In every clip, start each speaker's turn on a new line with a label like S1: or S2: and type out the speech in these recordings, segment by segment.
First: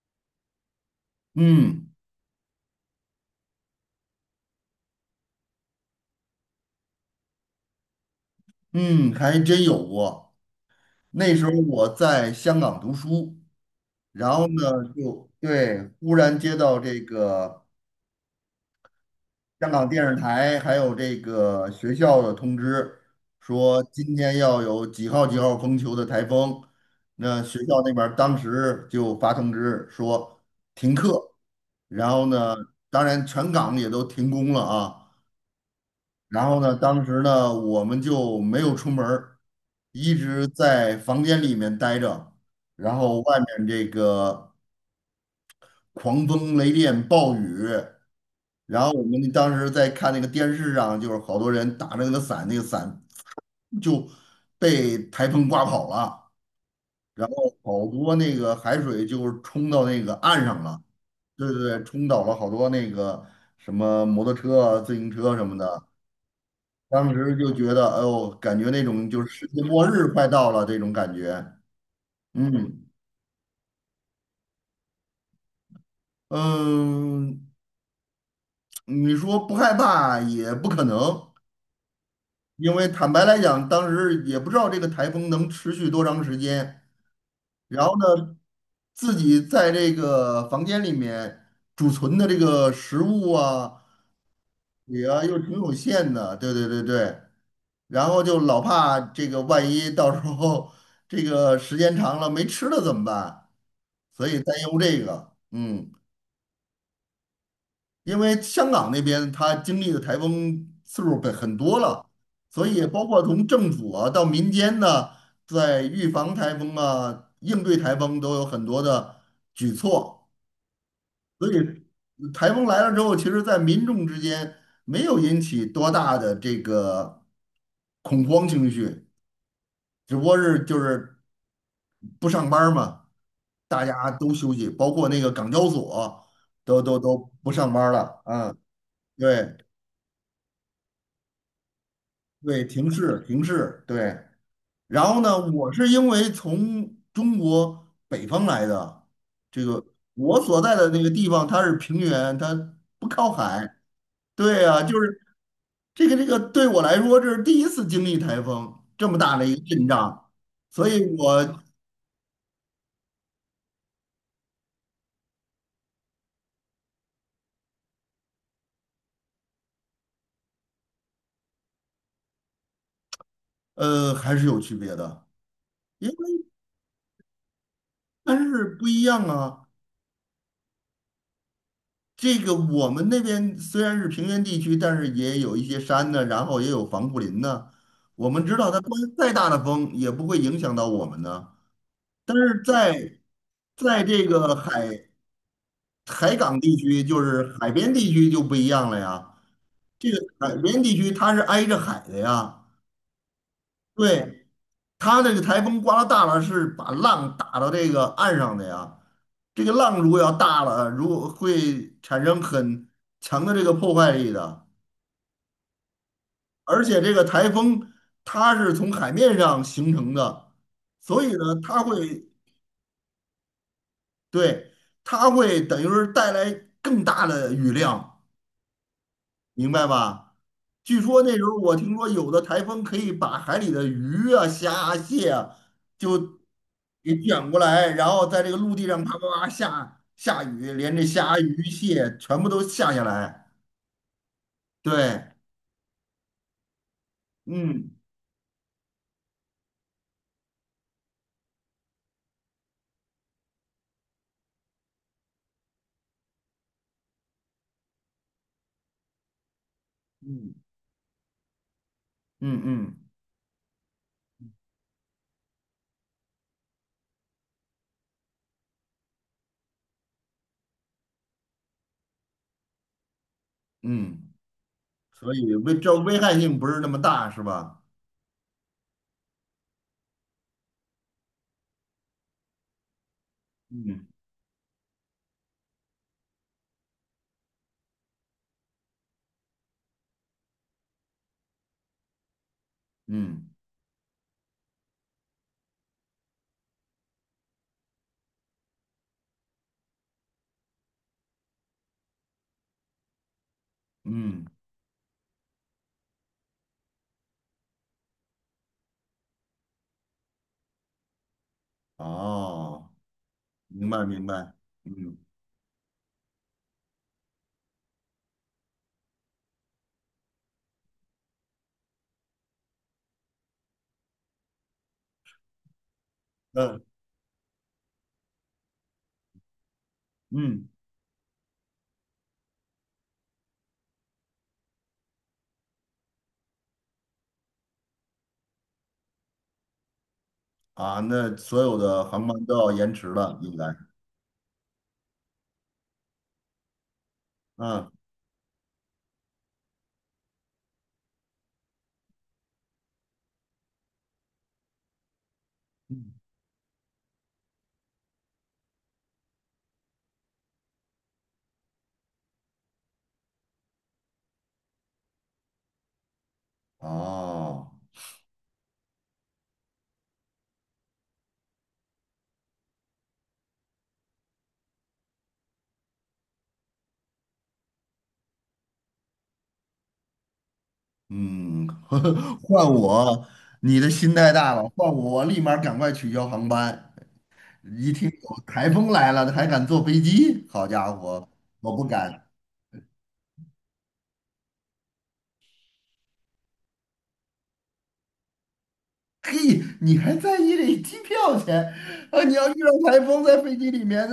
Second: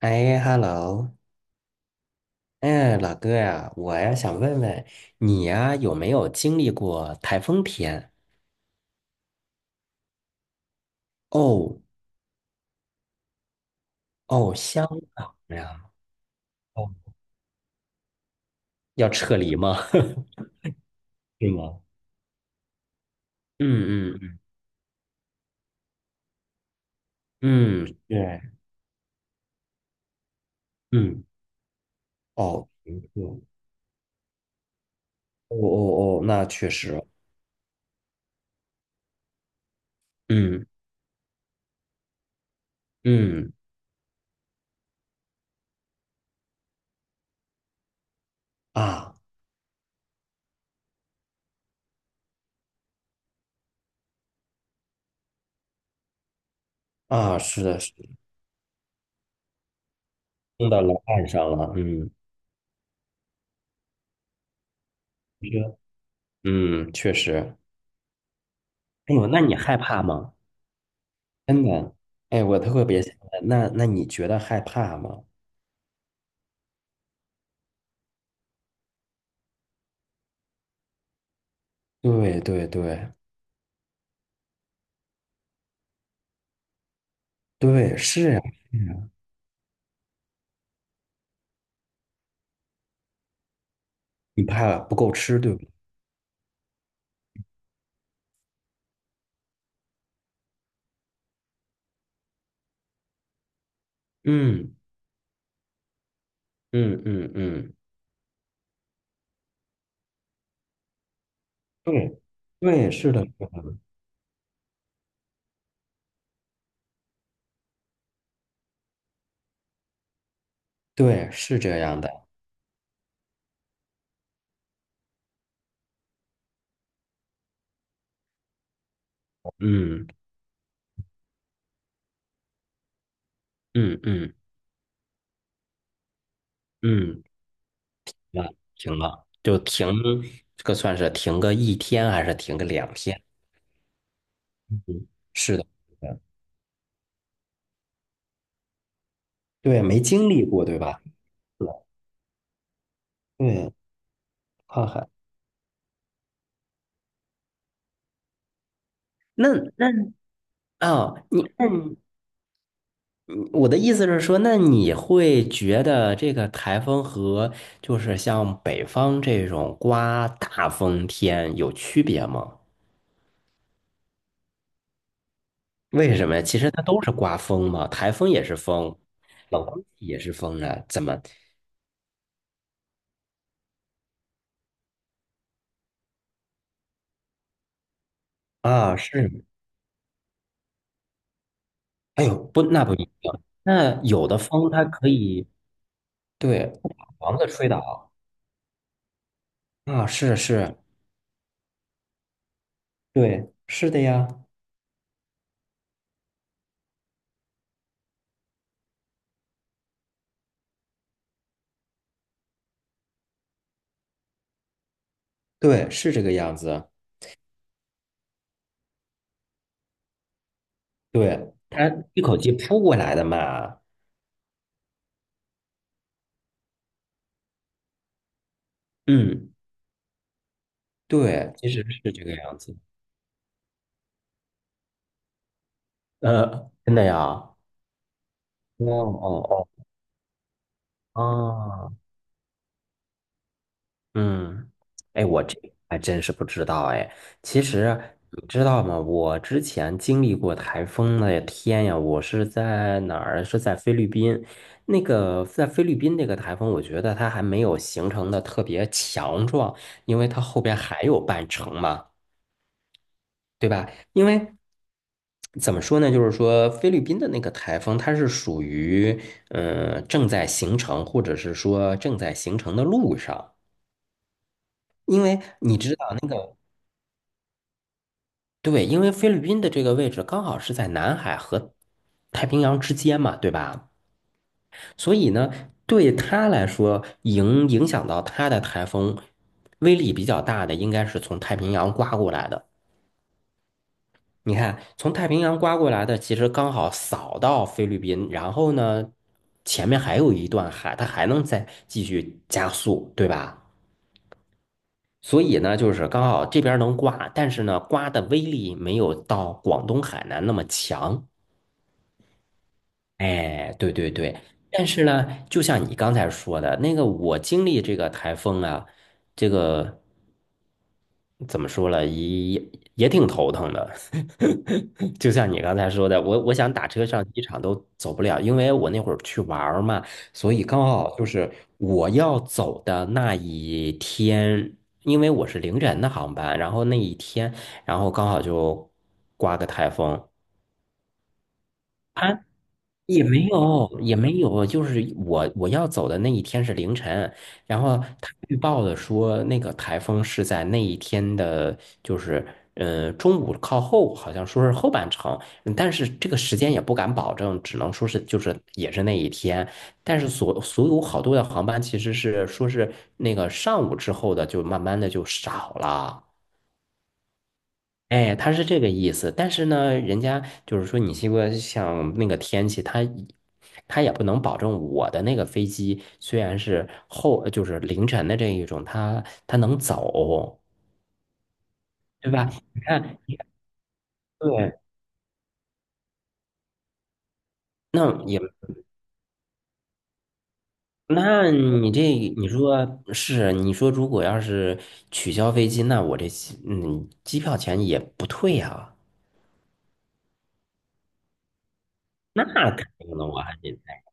S1: 哎，hello，
S2: 嗯
S1: 哎，老哥呀，我呀想问问你呀，有没有经历过台风天？
S2: 嗯，还真有过。那时候
S1: 哦
S2: 我在香港读书，然后
S1: 哦，香
S2: 呢，就
S1: 港
S2: 对，
S1: 呀，
S2: 忽然接到
S1: 哦，
S2: 这个
S1: 要撤离
S2: 香
S1: 吗？
S2: 港电视 台还有这
S1: 是
S2: 个
S1: 吗？
S2: 学校的通知，说今
S1: 嗯
S2: 天
S1: 嗯
S2: 要有几号几号风球的台风。那学校
S1: 嗯
S2: 那
S1: 嗯，
S2: 边儿当
S1: 对，
S2: 时就发通知说停
S1: 嗯，
S2: 课，然后呢，
S1: 哦，没
S2: 当然
S1: 错，
S2: 全港也都停工了啊。
S1: 哦哦哦，那
S2: 然后
S1: 确
S2: 呢，
S1: 实，
S2: 当时呢，我们就没有出门儿一直
S1: 嗯
S2: 在房间里面待着，然后外
S1: 嗯
S2: 面这个狂风雷电暴雨，然后我
S1: 啊
S2: 们当时在看那个电视上，就是好多人打着那个伞，那个伞就被台风刮跑了，然后
S1: 啊，是的，
S2: 好
S1: 是的，
S2: 多那个海水就冲到那个岸上
S1: 碰到
S2: 了，
S1: 了岸
S2: 对
S1: 上
S2: 对
S1: 了，
S2: 对，冲
S1: 嗯，
S2: 倒了好多那个什么摩托车啊、自行车什
S1: 你
S2: 么
S1: 说
S2: 的。
S1: 嗯，
S2: 当
S1: 确
S2: 时就
S1: 实，
S2: 觉得，哎呦，感觉那种
S1: 哎
S2: 就
S1: 呦，
S2: 是
S1: 那
S2: 世
S1: 你
S2: 界
S1: 害
S2: 末
S1: 怕
S2: 日快
S1: 吗？
S2: 到了这种感觉。
S1: 真的，哎，我特
S2: 嗯
S1: 别想问，那你觉得害怕吗？
S2: 嗯，你说不害怕也不可能，
S1: 对对
S2: 因为
S1: 对
S2: 坦白来讲，当时也不知道这个台风能持续多长时间。然后
S1: 对，是
S2: 呢，
S1: 呀，是呀，
S2: 自己在这个房间里面储存的这个食物啊。
S1: 你怕不
S2: 也
S1: 够
S2: 啊，又
S1: 吃，
S2: 挺
S1: 对不对？
S2: 有限的，对对对对。然后就老怕这个万一到时候这个时间长了没吃的怎么办？所以担
S1: 嗯
S2: 忧这个，
S1: 嗯嗯嗯，
S2: 因为香港那边它经历的台风次数本很多了，
S1: 对
S2: 所以
S1: 对，
S2: 包
S1: 是的，
S2: 括
S1: 是
S2: 从政
S1: 的。
S2: 府啊到民间呢，在预防台风啊、应对台风都有很多的举措。
S1: 对，
S2: 所
S1: 是这
S2: 以
S1: 样的，
S2: 台风来了之后，其实，在民众之间没有引起多大的这个恐慌情绪，
S1: 嗯
S2: 只不过是就是不上班儿嘛，大
S1: 嗯
S2: 家都
S1: 嗯
S2: 休息，包括那个港交所都
S1: 嗯，
S2: 不上班儿了，
S1: 那
S2: 啊，
S1: 停了，
S2: 对
S1: 就停，这个算是停个一天还是停
S2: 对，
S1: 个
S2: 停
S1: 两
S2: 市
S1: 天？
S2: 停市，对。
S1: 嗯，
S2: 然后呢，
S1: 是的，
S2: 我是
S1: 是
S2: 因
S1: 的。
S2: 为从中国北方来的，这
S1: 对，
S2: 个
S1: 没经
S2: 我
S1: 历
S2: 所
S1: 过，
S2: 在
S1: 对
S2: 的
S1: 吧？
S2: 那个地方它是平原，它不靠
S1: 对，
S2: 海。对呀、
S1: 看
S2: 就
S1: 看。
S2: 是这个对我来说，这是第一次经历台风这么大的
S1: 那
S2: 一个阵
S1: 那
S2: 仗，所以
S1: 啊，
S2: 我
S1: 我的意思是说，那你会觉得这个台风和就是像北方这种刮大风天有区别吗？
S2: 还是有区别的，因
S1: 为什么
S2: 为
S1: 呀？其实它都是刮风嘛，台风
S2: 还
S1: 也是
S2: 是不
S1: 风，
S2: 一样
S1: 冷
S2: 啊。
S1: 空气也是风啊，怎么
S2: 这个我们那边虽然是平原地区，但是也有一些山呢，然后也有防护林呢。我们知道它刮
S1: 啊？是
S2: 再
S1: 吗，
S2: 大的风也不会影响到我们呢。
S1: 哎
S2: 但
S1: 呦，不，
S2: 是
S1: 那不一
S2: 在
S1: 定。那
S2: 在这
S1: 有的
S2: 个
S1: 风它可
S2: 海
S1: 以
S2: 海港
S1: 对
S2: 地
S1: 不
S2: 区，
S1: 把
S2: 就
S1: 房子
S2: 是
S1: 吹
S2: 海边
S1: 倒。
S2: 地区就不一样了呀。
S1: 啊，
S2: 这个
S1: 是
S2: 海
S1: 是，
S2: 边地区它是挨着海的呀。
S1: 对，是的呀，
S2: 对，它这个台风刮到大了，是把浪打到这个岸上的呀。这个浪如果要大了，如果会产生很强的这个破坏力的。
S1: 对，是这个样
S2: 而
S1: 子，
S2: 且这个台风它是从海面上形成的，所以呢，
S1: 对，它
S2: 它
S1: 一
S2: 会，
S1: 口气扑过来的嘛，
S2: 对，它会等于是带来更大的雨量。
S1: 嗯。
S2: 明白吧？据说那时
S1: 对，
S2: 候
S1: 其
S2: 我
S1: 实
S2: 听说
S1: 是这
S2: 有
S1: 个
S2: 的
S1: 样
S2: 台
S1: 子。
S2: 风可以把海里的鱼啊、虾啊蟹啊就
S1: 真的
S2: 给
S1: 呀？
S2: 卷
S1: 哦
S2: 过来，然后在这个陆地上啪啪啪
S1: 哦
S2: 下下雨，连这虾、鱼、
S1: 哦，啊，
S2: 蟹全部都下下来。
S1: 嗯，
S2: 对，
S1: 哎,还真是不知道哎。其
S2: 嗯
S1: 实你知道吗？我之前经历过台风的天呀，我是在哪儿？是在菲律宾。那个在菲律宾那个台风，我觉得它还没有形成的特别强壮，因为它
S2: 嗯
S1: 后边还有半程嘛。
S2: 嗯嗯
S1: 对吧？因为怎么说呢，就是说菲律宾的那个台风，它是属于正在形成，或者是说正在形成的路上。
S2: 嗯，
S1: 因
S2: 所
S1: 为
S2: 以
S1: 你
S2: 危害性不是那么大，是吧？
S1: 对，因为菲律宾的这个位置刚好是在南海和太平洋之间嘛，对吧？
S2: 嗯
S1: 所以呢，对他来说，影响到他的台风威力比较大的，应该是从太平洋刮过来的。
S2: 嗯
S1: 你看，从太平洋刮过来的，其实刚好扫到菲律宾，然后呢，前面还有一段海，它还能再继续加速，对吧？
S2: 嗯，
S1: 所以呢，就是刚好这边能刮，但是呢，刮的威力没有到广东、海南那么强。
S2: 哦，
S1: 哎，
S2: 明
S1: 对
S2: 白
S1: 对
S2: 明
S1: 对，
S2: 白，
S1: 但是
S2: 嗯
S1: 呢，就像你刚才说的那个，我经历这个台风啊，这个。怎么说了，也挺头疼的。就像你刚才说的，我想
S2: 嗯
S1: 打车上机场都走不了，因为我那会儿去玩儿嘛，所以
S2: 嗯，
S1: 刚好就是我要走的那一天，因为我是凌晨的航班，然后那一天，然后刚好就刮个台风，
S2: 啊，那所有的航班都要延迟
S1: 也
S2: 了，
S1: 没
S2: 应该。
S1: 有，也没有，就是我要走的那一天是凌晨，然
S2: 嗯，
S1: 后他预报的说那个台风是在那一天的，就是中午靠后，好像说是后半程，但是这个时间也不敢保证，只能说是就是也是那一天，但是所有好多的航班其实是说是那个上午之后的就慢慢的就少了。
S2: 哦，
S1: 哎，他是这个意思，但是呢，人家就是说，你西瓜像那个天气，他也不能保证我的那个飞机虽然是后就是凌晨的这一种，他能走，
S2: 嗯，
S1: 对 吧？
S2: 换
S1: 你看，
S2: 我，你的心太大了，
S1: 对，
S2: 换我我立马赶快取消航班。一听
S1: 那也
S2: 有台风来了，还敢坐飞机？好家伙，
S1: 那
S2: 我不
S1: 你这
S2: 敢。
S1: 你说是你说如果要是取消飞机，那我这机票钱也不退啊，
S2: 嘿，你还在意这机票钱啊？你
S1: 那
S2: 要遇
S1: 肯
S2: 到台
S1: 定
S2: 风
S1: 的，我
S2: 在
S1: 还
S2: 飞机
S1: 得。
S2: 里面，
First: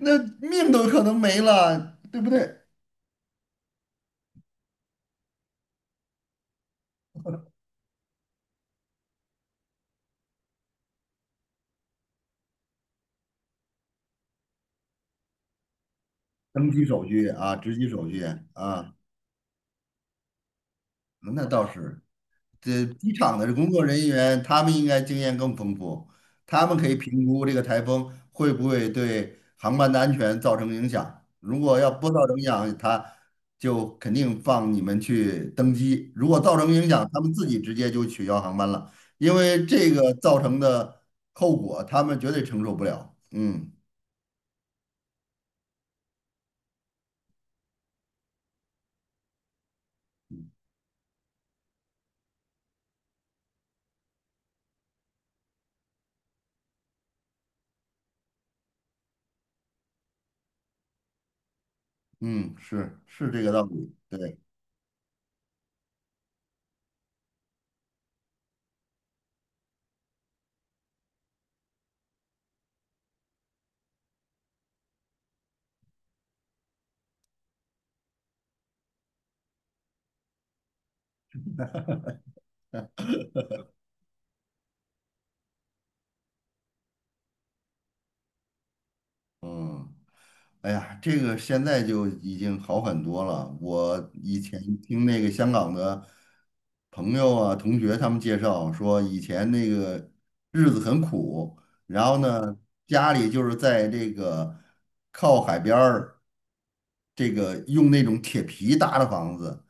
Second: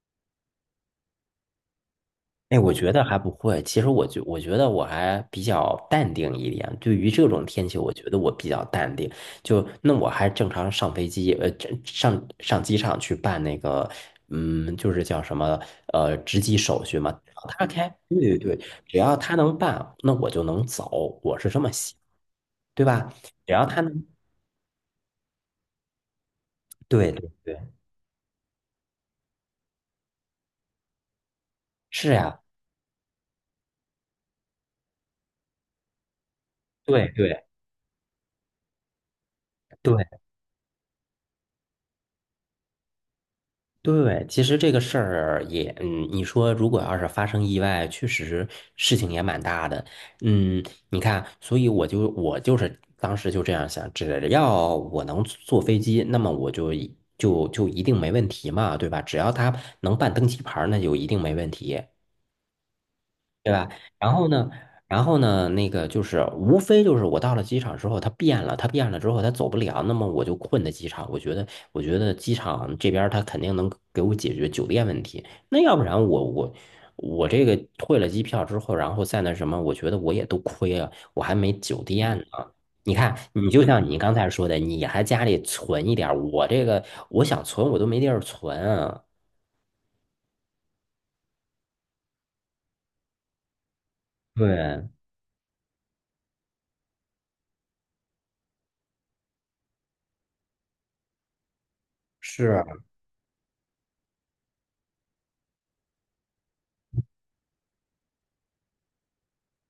S2: 那那命都可能没了，对不对？
S1: 哎，我觉得还不会。其实我觉得我还比较淡定一点。对于这种天气，我觉得我比较淡定。就那我还正常上飞机，这上机场去办那个，嗯，就是叫什么，值机
S2: 登机
S1: 手续
S2: 手
S1: 嘛。只
S2: 续
S1: 要
S2: 啊，
S1: 他
S2: 值机
S1: 开，
S2: 手
S1: 对
S2: 续
S1: 对对，
S2: 啊，
S1: 只要他能办，那我就能走。我
S2: 那
S1: 是这
S2: 倒
S1: 么想，
S2: 是。这
S1: 对
S2: 机
S1: 吧？
S2: 场的
S1: 只要
S2: 工
S1: 他
S2: 作人
S1: 能，
S2: 员，他们应该经验更丰富，他们可以
S1: 对
S2: 评
S1: 对
S2: 估这个
S1: 对，
S2: 台风会不会对航班的安全造成影响。如果要不
S1: 是
S2: 造成
S1: 呀，
S2: 影响，他就肯定放你们去登机；如果造成影
S1: 对
S2: 响，他们
S1: 对。
S2: 自己直接就取消航班了，因为这
S1: 对
S2: 个造成的后果他们绝对承受不了。嗯
S1: 对，其实这个事儿也，嗯，你说如果要是发生意外，确实事情也蛮大的，嗯，你看，所以我就是当时就这样想，只要我能坐飞机，那么我就一定没问题嘛，对吧？只要他能办登机牌儿那就一定没问题。
S2: 嗯，是是这
S1: 对
S2: 个道
S1: 吧？
S2: 理，
S1: 然后
S2: 对，
S1: 呢，然后呢，那个就是无非就是我到了机场之后，他变了，他变了之后他走不了，那么我就困在机场。我觉得，我觉得机场这边他肯定能给我解决酒店问题。那要不然我这个退了机票之后，然后再那什么，我觉得我也都亏了，我还没酒店呢。你看，你就像你刚才说的，你还家里存一点儿我这个我想存我都没地儿存啊。
S2: 嗯。哎呀，这个现在就已经好很多了。我以前
S1: 对，
S2: 听那个香港的朋友啊、同学他们介绍说，以前那个日子很苦，然后呢，
S1: 是，
S2: 家里就是在这个靠海边儿，这个用那种铁皮搭的房子，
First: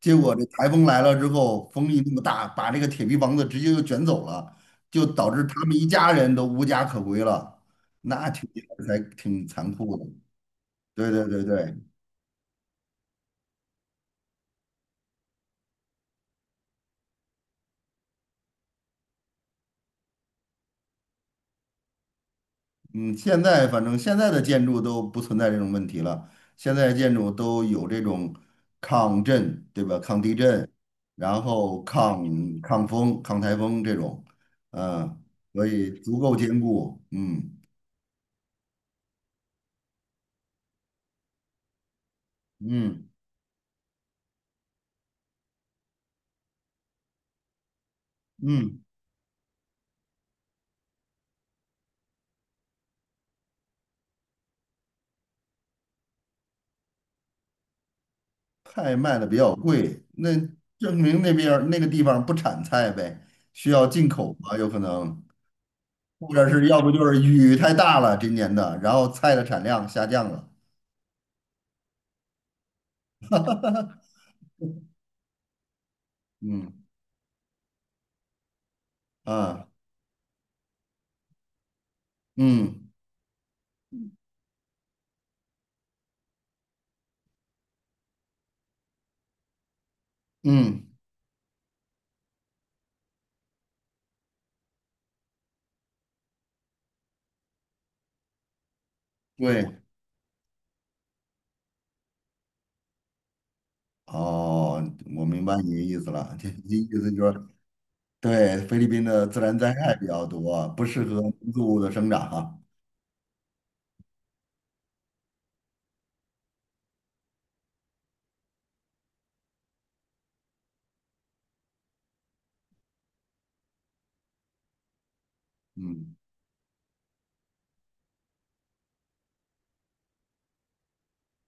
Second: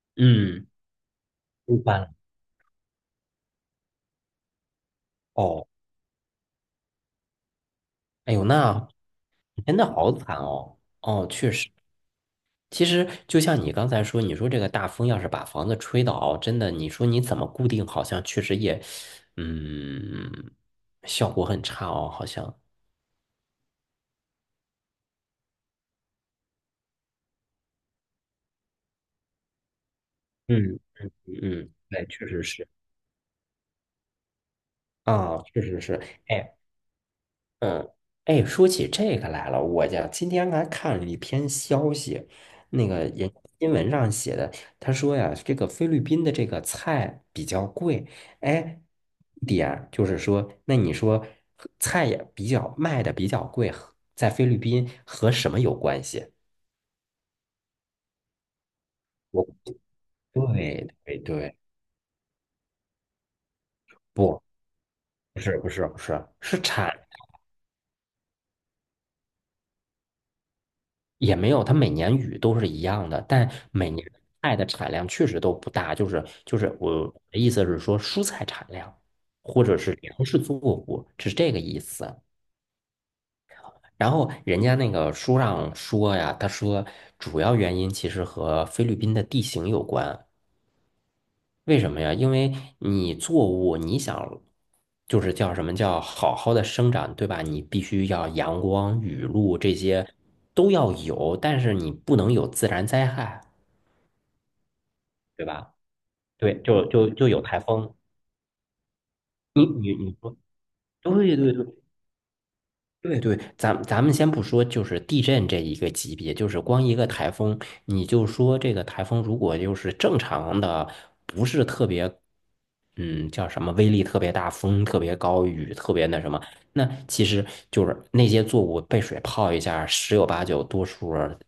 S2: 结果这
S1: 嗯，
S2: 台风来了之后，
S1: 一
S2: 风力那
S1: 般。
S2: 么大，把这个铁皮房子直接就卷走了，就导致他
S1: 哦，
S2: 们一家人都无家可归了，那
S1: 哎呦，那
S2: 挺残
S1: 真的
S2: 酷的。
S1: 好惨哦！
S2: 对
S1: 哦，
S2: 对对
S1: 确实，
S2: 对，
S1: 其实就像你刚才说，你说这个大风要是把房子吹倒，真的，你说你怎么固定？好像确实也，嗯，效果很差哦，好像。
S2: 嗯，现在反正现在的建筑都不存在这种问题了，现在的建筑都有这种抗震，对吧？抗地震，
S1: 嗯
S2: 然
S1: 嗯，
S2: 后
S1: 对，确实是。
S2: 抗风、抗台风这种，嗯，
S1: 啊，确
S2: 所
S1: 实
S2: 以
S1: 是，
S2: 足够
S1: 哎，
S2: 坚固，
S1: 嗯，哎，说起这个来了，我家今天还看了一篇消息，那个
S2: 嗯
S1: 人新闻上写的，他说呀，这个菲律宾的这个菜比较贵，哎，
S2: 嗯，
S1: 一点就是说，那你说菜也比较卖的比较贵，和在菲律宾和什么有关系？
S2: 菜卖的比
S1: 我
S2: 较贵，那
S1: 对
S2: 证
S1: 对
S2: 明那边
S1: 对，
S2: 儿那个地方不产菜呗，需要进口
S1: 不，
S2: 吧？有可能，
S1: 不是，
S2: 或者
S1: 是
S2: 是要
S1: 产
S2: 不就是雨太大了，今年的，然后菜的产量下降了，
S1: 也没有，它每年雨都是一样的，但每年菜的产量确实都不大。就是就
S2: 嗯
S1: 是我的意思是说，蔬菜产量或
S2: 啊。
S1: 者是粮食作物是这个意思。
S2: 嗯
S1: 然后人家那个书上说呀，他说主要原因其实和菲律宾的地形有关。
S2: 嗯，
S1: 为什么呀？因为你作物你想就是叫什么叫好好的生长，对吧？你必须要阳光、雨露
S2: 对，
S1: 这些都要有，但是你不能有自然灾害。
S2: 哦，我明
S1: 对
S2: 白你
S1: 吧？
S2: 的意思了，就
S1: 对，
S2: 你意
S1: 就
S2: 思
S1: 就
S2: 就
S1: 就
S2: 是
S1: 有
S2: 说，
S1: 台风。
S2: 对，菲律宾的自然
S1: 你
S2: 灾
S1: 你
S2: 害比
S1: 你
S2: 较
S1: 说，
S2: 多，不适合农
S1: 对对
S2: 作物
S1: 对
S2: 的生长哈。
S1: 对对，咱们先不说，就是地震这一个级别，就是光一个台风，你就说这个台风如果就是正常的，嗯，叫什么威力特别大，风特别高，雨特别
S2: 嗯，
S1: 那什么，那其实就是那些作物被水泡一下，十有八九多数儿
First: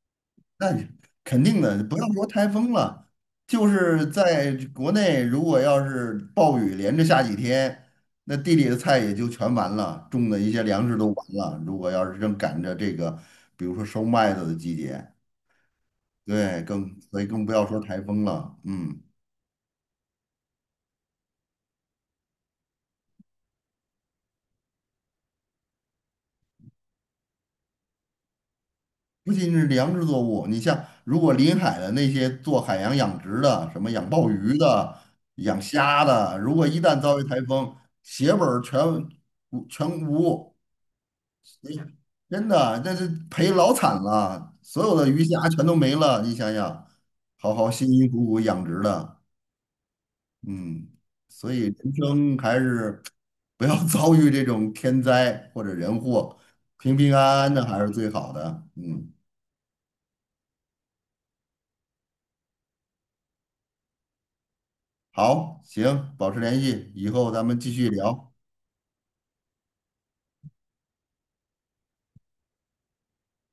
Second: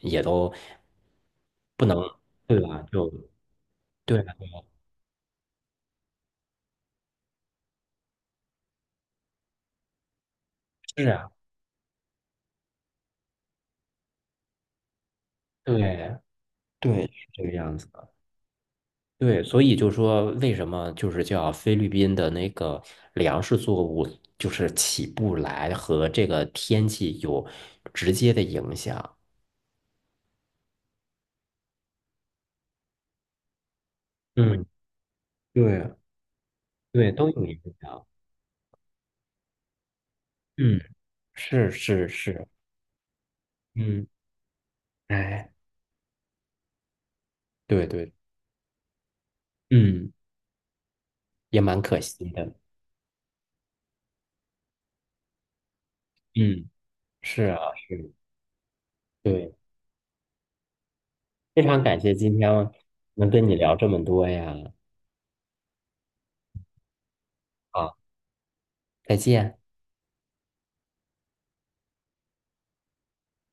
S1: 也都
S2: 那你肯定的，
S1: 不
S2: 不
S1: 能，
S2: 要说台
S1: 对
S2: 风
S1: 吧？
S2: 了，
S1: 就
S2: 就是
S1: 对，
S2: 在国内，如果要是暴雨连着下几天，那地里的菜也就全完了，种的一些粮食都
S1: 是
S2: 完
S1: 啊，
S2: 了。如果要是正赶着这个，比如说收麦子的季节，
S1: 对
S2: 对，更，
S1: 对，是
S2: 所以
S1: 这
S2: 更
S1: 个
S2: 不要
S1: 样
S2: 说
S1: 子
S2: 台
S1: 的。
S2: 风了。嗯。
S1: 对，所以就说为什么就是叫菲律宾的那个粮食作物就是起不来，和这个天气有直接的影响。
S2: 不仅是粮食作物，你像如果临海的那些做海洋养殖的，什么养鲍鱼
S1: 嗯，
S2: 的、养
S1: 对
S2: 虾的，如果一旦
S1: 对，
S2: 遭遇
S1: 都
S2: 台
S1: 有影
S2: 风，
S1: 响。
S2: 血本儿全无，
S1: 嗯，是
S2: 哎
S1: 是是，
S2: 真的那是赔老惨
S1: 嗯，
S2: 了，所有的鱼虾
S1: 哎，
S2: 全都没了。你想想，好好辛
S1: 对
S2: 辛
S1: 对，
S2: 苦苦养殖的，
S1: 嗯，
S2: 嗯，所以
S1: 也蛮
S2: 人
S1: 可惜
S2: 生
S1: 的。
S2: 还是不要 遭遇这种天灾或者人祸，
S1: 嗯，
S2: 平平安
S1: 是
S2: 安
S1: 啊，
S2: 的还是最
S1: 是，
S2: 好的，嗯。
S1: 对，非常感谢今天能跟你聊这么多呀。
S2: 好，行，保持联系，以后咱们继续
S1: 啊，
S2: 聊。
S1: 再见。